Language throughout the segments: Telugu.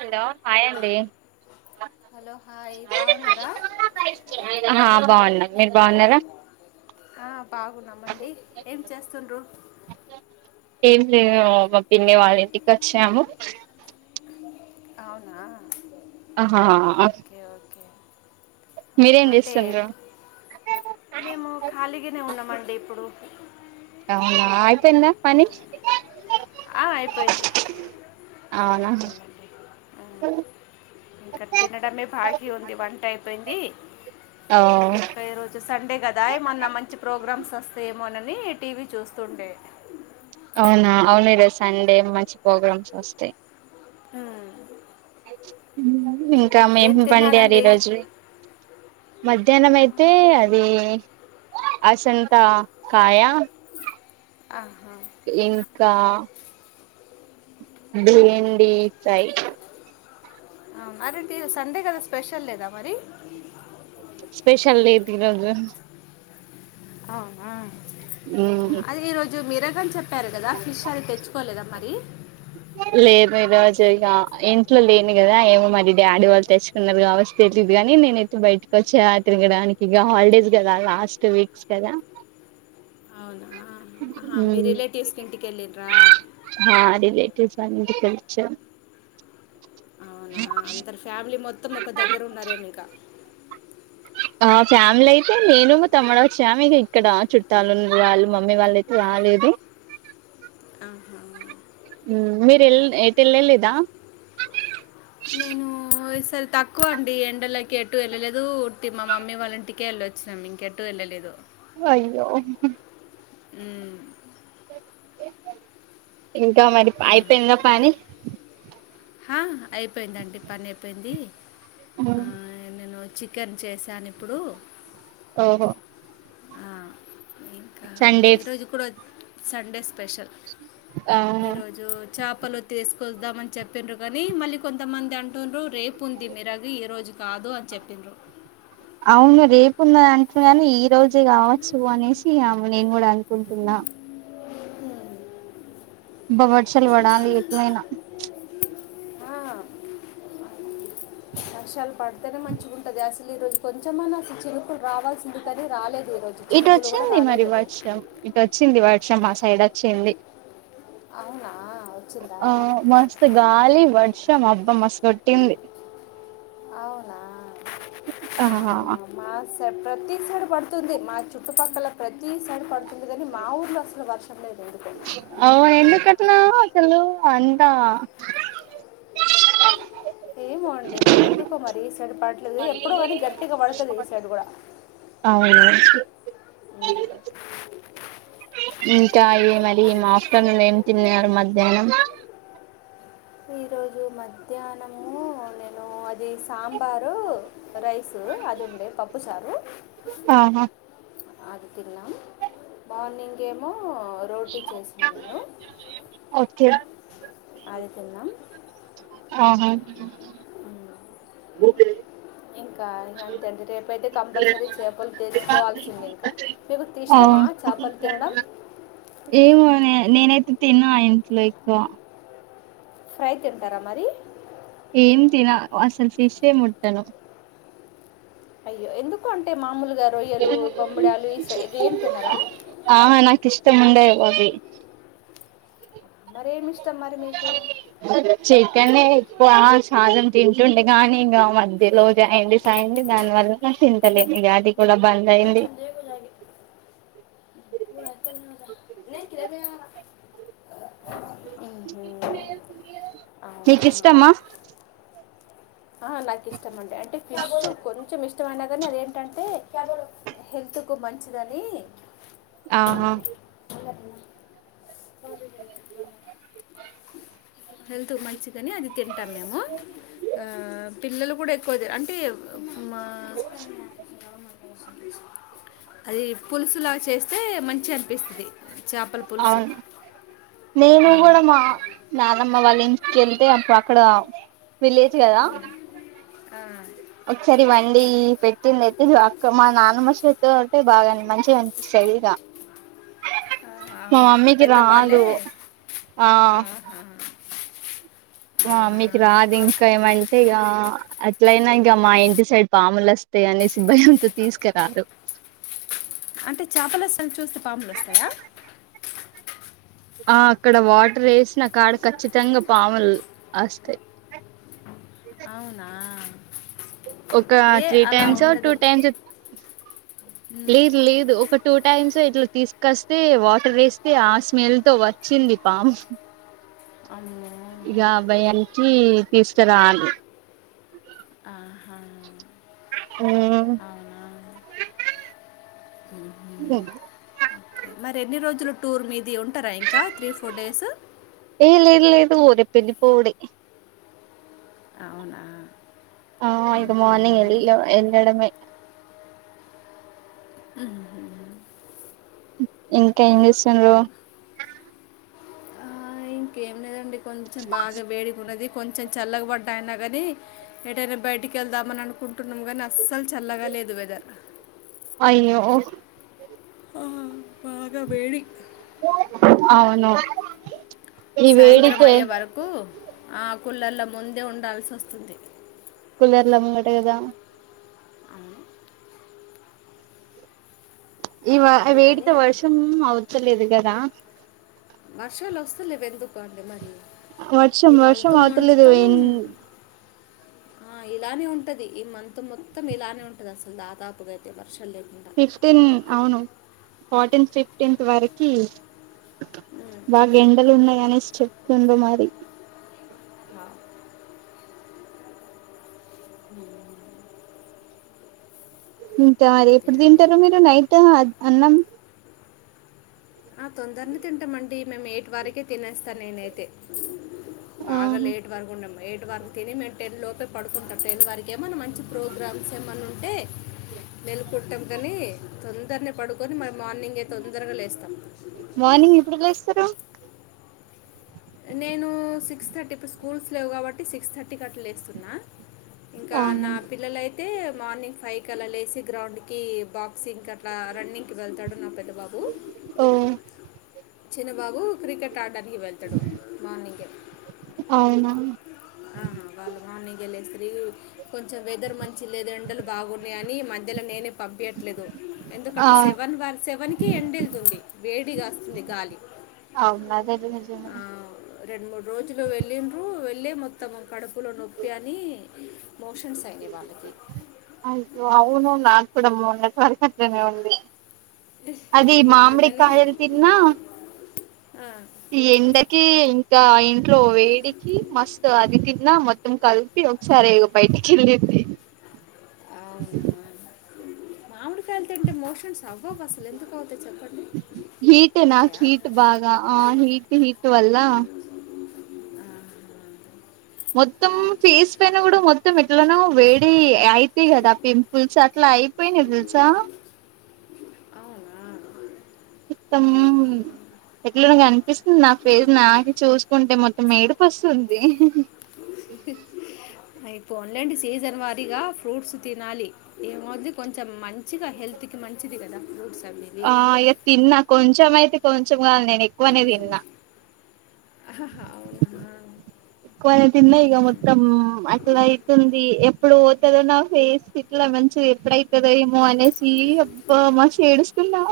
హలో హాయ్ అండి హలో హాయ్ బాగున్నారా హా బావున్నా మీరు బావున్నారా ఆ బాగున్నామండి ఏం చేస్తుండ్రు ఏం లేదు మా పిన్ని వాళ్ళింటికచ్చాము అవునా ఆహా ఆస్ ఓకే ఓకే అంటే మేము ఖాళీగానే ఉన్నామండి ఇప్పుడు అవునా ఐపోయిందా పని ఆ అయిపోయింది అయిపోయిందండి అ ఇంక తినడమే బాగీ ఉంది వంట అయిపోయింది ఓ ఇంకా ఈరోజు సండే కదా ఏమన్నా మంచి ప్రోగ్రామ్స్ వొస్తే మోనని టీ వీ చూస్తుండే అవునా అవును ఈరోజు సండే మంచి ప్రోగ్రామ్స్ వొస్తే ఉమ్ ఇంకా ఉమ్, ఏం మేము వండారు ఈ తిన్నారండి రోజు ధ్యానం అయితే అది ఆసంతా కాయ ఆహా ఇంకా బెండి ఫ్రై ఆ అదేంటి సండే కదా స్పెషల్ లేదా మరి స్పెషల్ లేదు ఈరోజు అవునా అది ఈ రోజు మీరా గన్ చెప్ ప్పారు కదా ఫిష్ అది తెచ్చుకోలేదా మరి లేదు ఈ రోజు ఇగ ఇంట్లో లేను గదా ఏమో మరి డాడీ వాళ్ళు తెచ్చుకున్నారు కావచ్చు తెలిదు గానీ నేనైతే బయటకి వచ్చా తిరగడానికి ఇగ హాలిడేస్ గదా లాస్ట్ వీక్స్ కదా అవునా హా మీ రిలేటివ్స్ కింటికి ఎళ్లిర్రా ఎంటి కనిపిచ్చా అవునా అంతరు ఫ్యామిలీ మొత్తం ఒక దగ్గర ఉన్నారే ఇక మా ఫ్యామిలీ అయితే నేను మా తమ్మడు వచ్చాము ఇక ఇక్కడ చుట్టాలు ఉన్నారు మమ్మీ వాళ్ళ అయితే రాలేదు. [inaudible] ఆహా. ఉమ్ మీరు వెళ్ళ ఎ ఎటు వెళ్ళలేదా నేను ఈసారి తక్కువ అండి ఎండలకి ఎటు వెళ్ళలేదు ఉట్టి మా మమ్మీ వాళ్ళ ఇంటికే వెళ్ళొచ్చినాం ఇంకెటు వెళ్ళలేదు. అయ్యో ఉమ్ ఇంకా మరి అయిపోయిందా పని ఆ అయిపోయిందండి పని అయిపోయింది. ఉమ్ ఆ, నేను చికెన్ చేశాను ఇప్పుడు. ఓహో ఆ, ఇంకా సండే ఈరోజు కూడా సండేస్ స్పెషల్ ఆ ఈరోజు చేపలు తీసు కోదాం అని చెప్ప్రారు కాగానీ మళ్ళీ కొంతమంది అంటున్నారు. రేపు ఉంది మీరాగి ఈ రోజు కాదు అని చెప్పిండ్రు. అవును రేపు ఉంది అంటున్నాని ఈ రోజు కావచ్చు అనేసి నేను కూడా అనుకుంటున్నా. అ [inaudible] అబ్బా వర్షాలు పడాలి ఎట్లా అయినా ఆ వర్షాలు పడితేనే మంచిగా ఉంటది అసలు ఈ రోజు కొంచెంమన్నా అసలు చినుకులు రావాల్సింది కానీ రాలేదు. ఈరోజు ఇటు చినుకులు కూడా వచ్చింది మరి రాలేదు వర్షం ఇటు వచ్చింది వర్షం మా సైడ్ వచ్చింది. అవునా వచ్చిందా ఆ మస్తు గాలి, వర్షం అబ్బా మస్తు కొట్టింది. [inaudible] ఆహా, ఆ మా ప్రతి సైడ్ పడుతుంది మా చుట్టుపక్కల ప్రతి సైడ్ పడుతుంది కాని మా ఊర్లో అసలు వర్షం లేదు ఎందుకు అ ఓ ఎందుకు అట్లా చలో అందా ఏమో అండి మరి ఎందుకో మరి ఈ సైడ్ పడట్లేదు ఎప్పుడు కానీ గట్టిగా పడుతది ఈ సైడ్ కూడా అవును అమ్ ఇంకా ఏ మది మా ఆఫ్టర్నూన్ ఏం తిన్నారు మధ్యాహ్నం ఈ రోజు మధ్యాహ్నము నేను అది సాంబారు రైసు అది ఉండే పప్పుసారు ఆహా అది తిన్నాం మార్నింగ్ ఏమో రోటీ చేసిన నేను ఓకే అది తిన్నాం ఆహా ఇంకా అంతే అండి రేపు అయితే కంపల్సరీ చేపలు తెచ్చుకోవాల్సింది ఇంకా మీకు తిష్టం ఆ ఏం నేనైతే తిన్నా ఇంట్లో ఎక్కువ ఫ్రై తింటారా మరి ఏం తిన అసలు ఫిషే ముట్టను అయ్యో ఎందుకు అంటే మామూలు గా రొయ్యలు బొమ్బడాలు ఈస ఇవేం తినరా ఆమె నాకు ఇష్టం ఉండేవి అవి మరేమి ఇ చికెనే ప్రాన్స్ ఆజం తింటుంటే గాని ఇంగ ఆ మధ్యలో జాండీస్ అయ్యింది దానివల్ల తింటలేను ఇగ అది కూడా బంద్ అయింది [unintelligible] మ్హూ. అవునా నీకిష్టమా ఆ నాకు ఇష్టమండి అంటే ఫిష్ కొంచెం ఇష్టమైన కానీ అదేంటంటే హె ల్త్కు మంచిదని ఆహా హెల్త్‌కు మంచిదని అది తింటాం మేము ఆ పిల్లలు కూడా ఎక్కువ అది అంటే మా అది పులుసులా చేస్తే మంచిగ అనిపిస్తుంది చాపలు పులుసు మేము ఆ, కూడా మా నానమ్మ వాళ్ళ ఇంటికేళ్తే అప్పుడు అక్కడ విలేజ్ కదా ఆ, ఒకసారి వండి పెట్టింది అయితే నేఅక్క మా నానమ్మ సేతే అంటే బాగా మంచిగనిపిస్తాది ఇగ ఆ అవును పెద్దవాళ్ళే ఆ ఆహా ఆ అవునా మీకు రాదు ఇంకా ఏమంటే ఇక వస్తాయ్ అనేసి భయంతో తీసుకురారు అంటే చేపల [unintelligible] చూస్తే పాములు వస్తాయా ఆ అక్కడ వాటర్ ఎసిన కాడ ఖచ్చితంగా పాములు వస్తాయి అవునా ఒక ఏ త్రీ అలా టైమ్స్ ఓ టూ ఉండదు టైమ్స్ లేదు లేదు ఒక టూ టైమ్స్ ఇట్లా తీసుకొస్తే వాటర్ ఎస్తే ఆ స్మెల్ తో వచ్చింది పాము అమ్మో ఇగ ఆ భయానికి తీసుకురాలే అహా అవునా మరి ఎన్ని రోజులు టూర్ మీది ఉంటారా ఇంకా త్రీ ఫోర్ డేస్ టూ రేపు ఎళ్ళిపోవుడే అవునా ఆ ఇగ మ్మ్హ్మ్. మార్నింగ్ ఎల్ ఎళ్లడమే ఇంకేం చేస్తుండ్రు ఆ, ఇంకేం లేదండి కొంచెం బాగా వేడిగున్నది కొంచెం చల్లగబడ్డాయిన గాని ఏదైనా బయటికి వెళ్దామని అనుకుంటున్నాం గాని అస్సలు చల్లగా లేదు వెదర్ అయ్యో ఆహా బాగా వేడి అవును ఈ సాయంత్రం వేడికే అయ్యే వరకు ఆ కుళ్ళల ముందే ఉండాల్సి వస్తుంది కూలర్ల ముంగటే కదా అవునా ఇవా అందుకని వేడితో ఎటు వర్షం అవతలేదు కదా వర్షాలు వస్తలేవు ఎందుకు అండి మరి వర్షం ఈ వర్షం మంత్ అవతలేదు మొత్తం ఇన్ ఆ ఇలానే ఉంటది ఈ మంత్ మొత్తం ఇలానే ఉంటది అసలు దాదాపుగా అయితే వర్షం లే ఫిఫ్టీన్ అవును ఫోర్టీన్త్ ఫిఫ్టీన్త్ వరకి బాగ ఎండలు ఉన్నాయిగాని చెప్తుండో మరి ఉమ్. హ ఇంత అదే ఎప్పుడు అండి తింటారు మీరు నైటు అన్నం ఆ తొందరనే తింటామండి మేము ఎయిట్ వరకే తినేస్తా నేనైతే బాగా ఆహా లేట్ పడుకున్నాం లేట్ వారు తిని మేము టెన్ లోపే పడుకుంటాం టెన్ వరకే ఏమన్నా మంచి ప్రోగ్రామ్స్ ఏమన్నా ఉంటే మేలుకుంటాం కానీ తొందరనే పడుకొని మరి మార్నింగే తొందరగ లేస్తాం మార్నింగ్ ఎప్పుడు లేస్తారు నేను సిక్స్ థర్టీ ఇప్పుడు స్కూల్స్ లేవు కాబట్టి సిక్స్ థర్టీకి అట్ల లేస్తున్నా ఇంకా ఆహా నా పిల్లలయితే మార్నింగ్ ఫైవ్ క అలా లేసి గ్రౌండ్ కి బాక్సింగ్ కట్ అలా రన్నింగ్కి వెళ్తాడు నా పెద్ద బాబు ఓ చిన్నబాబు క్రికెట్ ఆడ్డానికి వెళ్తాడు మార్నింగే అవునా ఆహా వాళ్ళు మార్నింగ్ ఏ లేసిరి కొంచెం వెదర్ మంచి లేదు ఎండలు బాగున్నాయని మధ్యలో నేనే పంపియట్లేదు ఆ ఎందుకంటే శివ వన్ వార్ సెవెన్కి ఎండ్ వెళ్తుంది వేడిగాస్తుంది గాలి అవును అదజు ఆ రెండు మూడు రోజులు వెళ్ళిండ్రూ వె వెళ్ళి మొత్తం కడుపులో నొప్పి అని మోషన్స్ అయినాయి వాళ్ళకి ఆవ్ అవును నాక్కూడా మొన్నటి వరకు అట్లే ఉండి అది ఇక మామిడి అందుకనే కాయల్ తిన్నా ఆ, ఈ ఎండకి ఇంకా ఇంట్లో వేడికి మస్తు అది కింద మొత్తం కలిపి ఒకసారే ఇగ బయటికెళ్ళింది అవునా మామిడికాయలు తింటే మోషన్స్ అవ్వవు అసలు ఎందుకు అవుతాయి చెప్పండి హీట్ నాకు అవుతాయా హీట్ బాగా ఆ హీట్ హీట్ అల్ల మొత్తం ఫేస్ పైన కూడా మొత్తం ఎట్లనో వేడి అయితే కదా పింపుల్స్ అట్లా అయిపోయినాయి తెల్స అవునా ఇత్తమ్ ఎట్లనో అనిపిస్తుంది నాకు ఫేజ్ నాకు చూసుకుంటే మొత్తం ఏడుపు వస్తుంది అయి పోన్లెండి సీజన్ వారీగా ఫ్రూట్స్ తినాలి ఏమవుద్ది కొంచెం మంచిగా హెల్ హెల్త్ కి మంచిది కదా ఫ్రూట్స్ అవి ఇవి ఆ అయ్య తిన్నా కొంచెమయితే కొంచెం [inaudible] నేను ఎక్కువనే తిన్నా ఆహా, అవునా ఎక్కువనే తిన్నాయిగా మ్మ్. మొత్తం అట్లా అయితుంది ఎప్పుడు పోతదో నా ఫేస్ ఇట్ల మెత్ మంచిగా ఎప్పుడైతధో ఏమో అనేసి అబ్బ మస్తు ఏడుస్తున్నా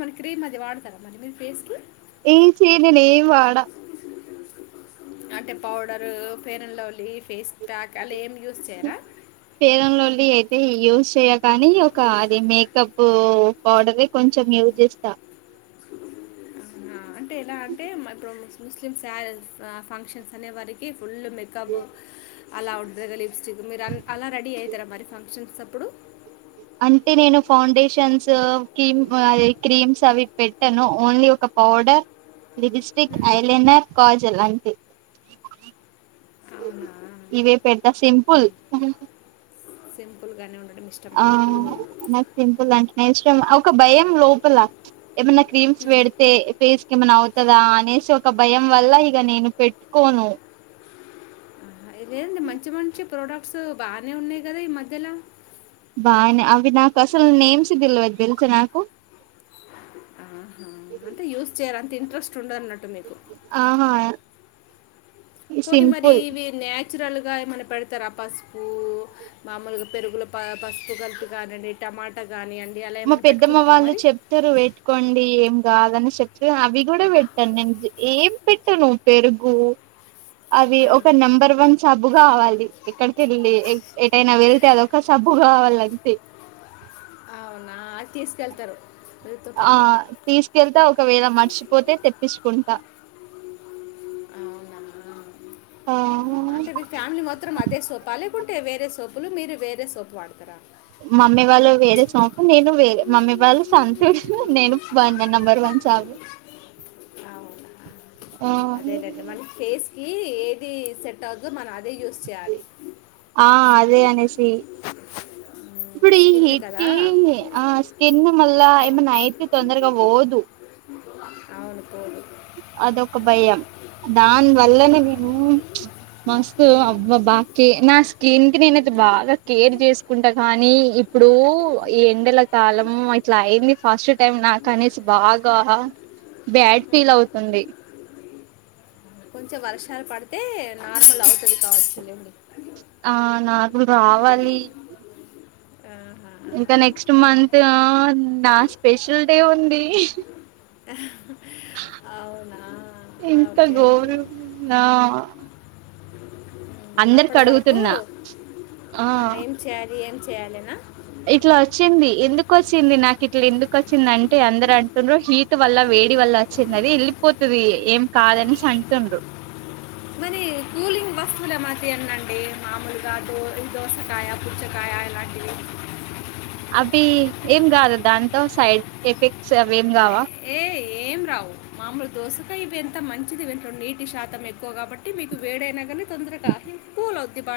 మలి క్రీమ్ అది వాడతారా మరి మీరు ఫేస్ కి ఏ చీ నేను ఏం వాడా అంటే పౌడరు పేరన్ లవలీ ఫేస్ ప్యాక్ అలా ఏమి యూజ్ చేయరా ఫేర్ అన్ లవ్లీ అయితే యూజ్ చేయ కానీ ఒక అది మేకప్పు పౌడరే కొంచెం యూజ్ చేస్తా ఆ అంటే ఎలా అంటే మా ఇప్పుడు ముస్లింస్ ఫంక్షన్స్ అనే వారికి ఫుల్ మేకప్ అలా ఉంటది లిప్స్టిక్ మీరు అలా రెడీ అవుతారా మరి ఫంక్షన్స్ అప్పుడు అంటే నేను ఫౌండేషన్స్ కీమ్ అద క్రీమ్స్ అవి పెట్టాను ఓన్లీ ఒక powder lipstick um, eyeliner kajal అంతే అవునా ఇవే పెడతా సింపుల్ ఫుల్ గానే ఆ నాకు సింపుల్ అంటే ఇష్టం ఒక భయం లోపల ఏమన్నా క్రీమ్స్ పెడితే ఫేస్ ఏమనా అవుతదా అనేసి ఒక భయం వల్ల ఇగ నేను పెట్టుకోను లేదు మంచి మంచి ప్రోడక్ట్స్ బాగానే ఉన్నాయి కదా ఈ మధ్యల బానే అవి నాకు అసలు నేమ్స్ తెలవదు తెలుస నాకు ఆహా అంటే యూస్ చేయార అంటే ఇంట్రెస్ట్ ఉండదన్నట్టు మీకు ఆహా పోని మరి సింపుల్ ఇవి నాక్ నాచురల్ గా ఏమైనా పెడతార పసుపు మామూలుగా పెరుగుల పసుపు కలిపి కానిండి టమాట గాని అంటే మా పెద్దమ్మ వాళ్ళు చెప్తారు పెట్టుకోండి ఏం కాదని చెప్ అవి గుడా పెట్టాను నేను ఏం పెట్టాను పెరుగు అవి ఆ, ఒక నెంబర్ వన్ సబ్బు కావాలి ఎక్కడికెళ్ళి ఎటైనా వెలితే అదొక సబ్బు కావాలంతే అవునా తీసుకెళ్తారు మీతో ఆ పాటు తీసుకెళ్తా ఒకవేళ మర్చిపోతే తెప్పించుకుంటా అవునా ఆ అంటే మీ ఫ్యామిలీ మాత్రం అదే సోపా లే లేకుంటే వేరే సోపులు మీరు వేరే సోపు వాడతారా మమ్మీ వాళ్ళు వేరే సొపు నేను వే మమ్మీ వాళ్ళు సం నేను వాడిన నంబర్ వన్ సాబు అవునా అదేనండి మన ఫేస్ కి ఏది సెట్ అవుద్దో మనం అదే యూజ్ చేయాలే ఆ అదే అనేసి ఇప్పుడు ఈ హిట్కి ఆ స్కిన్ మల్ల ఏమన్నా అయితే తొందరగా పోదు అవును పోదు అదొక భయం దాని వల్లనే నేను మస్తు అవ్వ బాకే నా స్కిన్ కి నేనైతే బాగా కేర్ చేసుకుంటా కానీ ఇప్పుడు ఈ ఎండల కాలం ఇట్లా అయింది ఫస్ట్ టైం నాకనేసి బాగా బ్యాడ్ ఫీల్ అవుతుంది కొంచెం వర్షాలు పడితే నార్మల్ అవుతది కావచ్చులేండి ఆ నాకు రావాలి ఆహా. ఇంకా నెక్స్ట్ మంత్ నా స్పెషల్ డే ఉంది హా ఎంత ఓకే ఓకే ఘోరం ఆ ఉమ్, అందరికి అప్పటి వరకు అడుగుతున్నా ఆ ఆహా, ఏం చేయాలి ఏం చేయ్యాలనా ఇట్లా వచ్చింది ఎందుకు వచ్చింది నాకు ఇట్లా ఎందుకు వచ్చింది అంటే అందరు అంటుడ్రు హీట్ వల్ల వేడి వల్ల వచ్చింది అది వెళ్ళిపోతుంది ఏం కాదనేసి అంటుండ్రు మనీ కూలింగ్ వస్తువుల తీన్నండి మామూలుగా దో దోసకాయ పుచ్చకాయ ఆ ఇలాంటివి అవి ఏం కాదు దాంతో సైడ్ ఎఫెక్ట్స్ అవి ఏం కావా ఏ ఏం రావు మామూలు దోసకాయ ఇవి ఎంత మంచిది వింటడు నీటి శాతం ఎక్కువ కాబట్టి మీకు వేడైనా కానీ తొందరగా కూల్ అవుంది బాడీ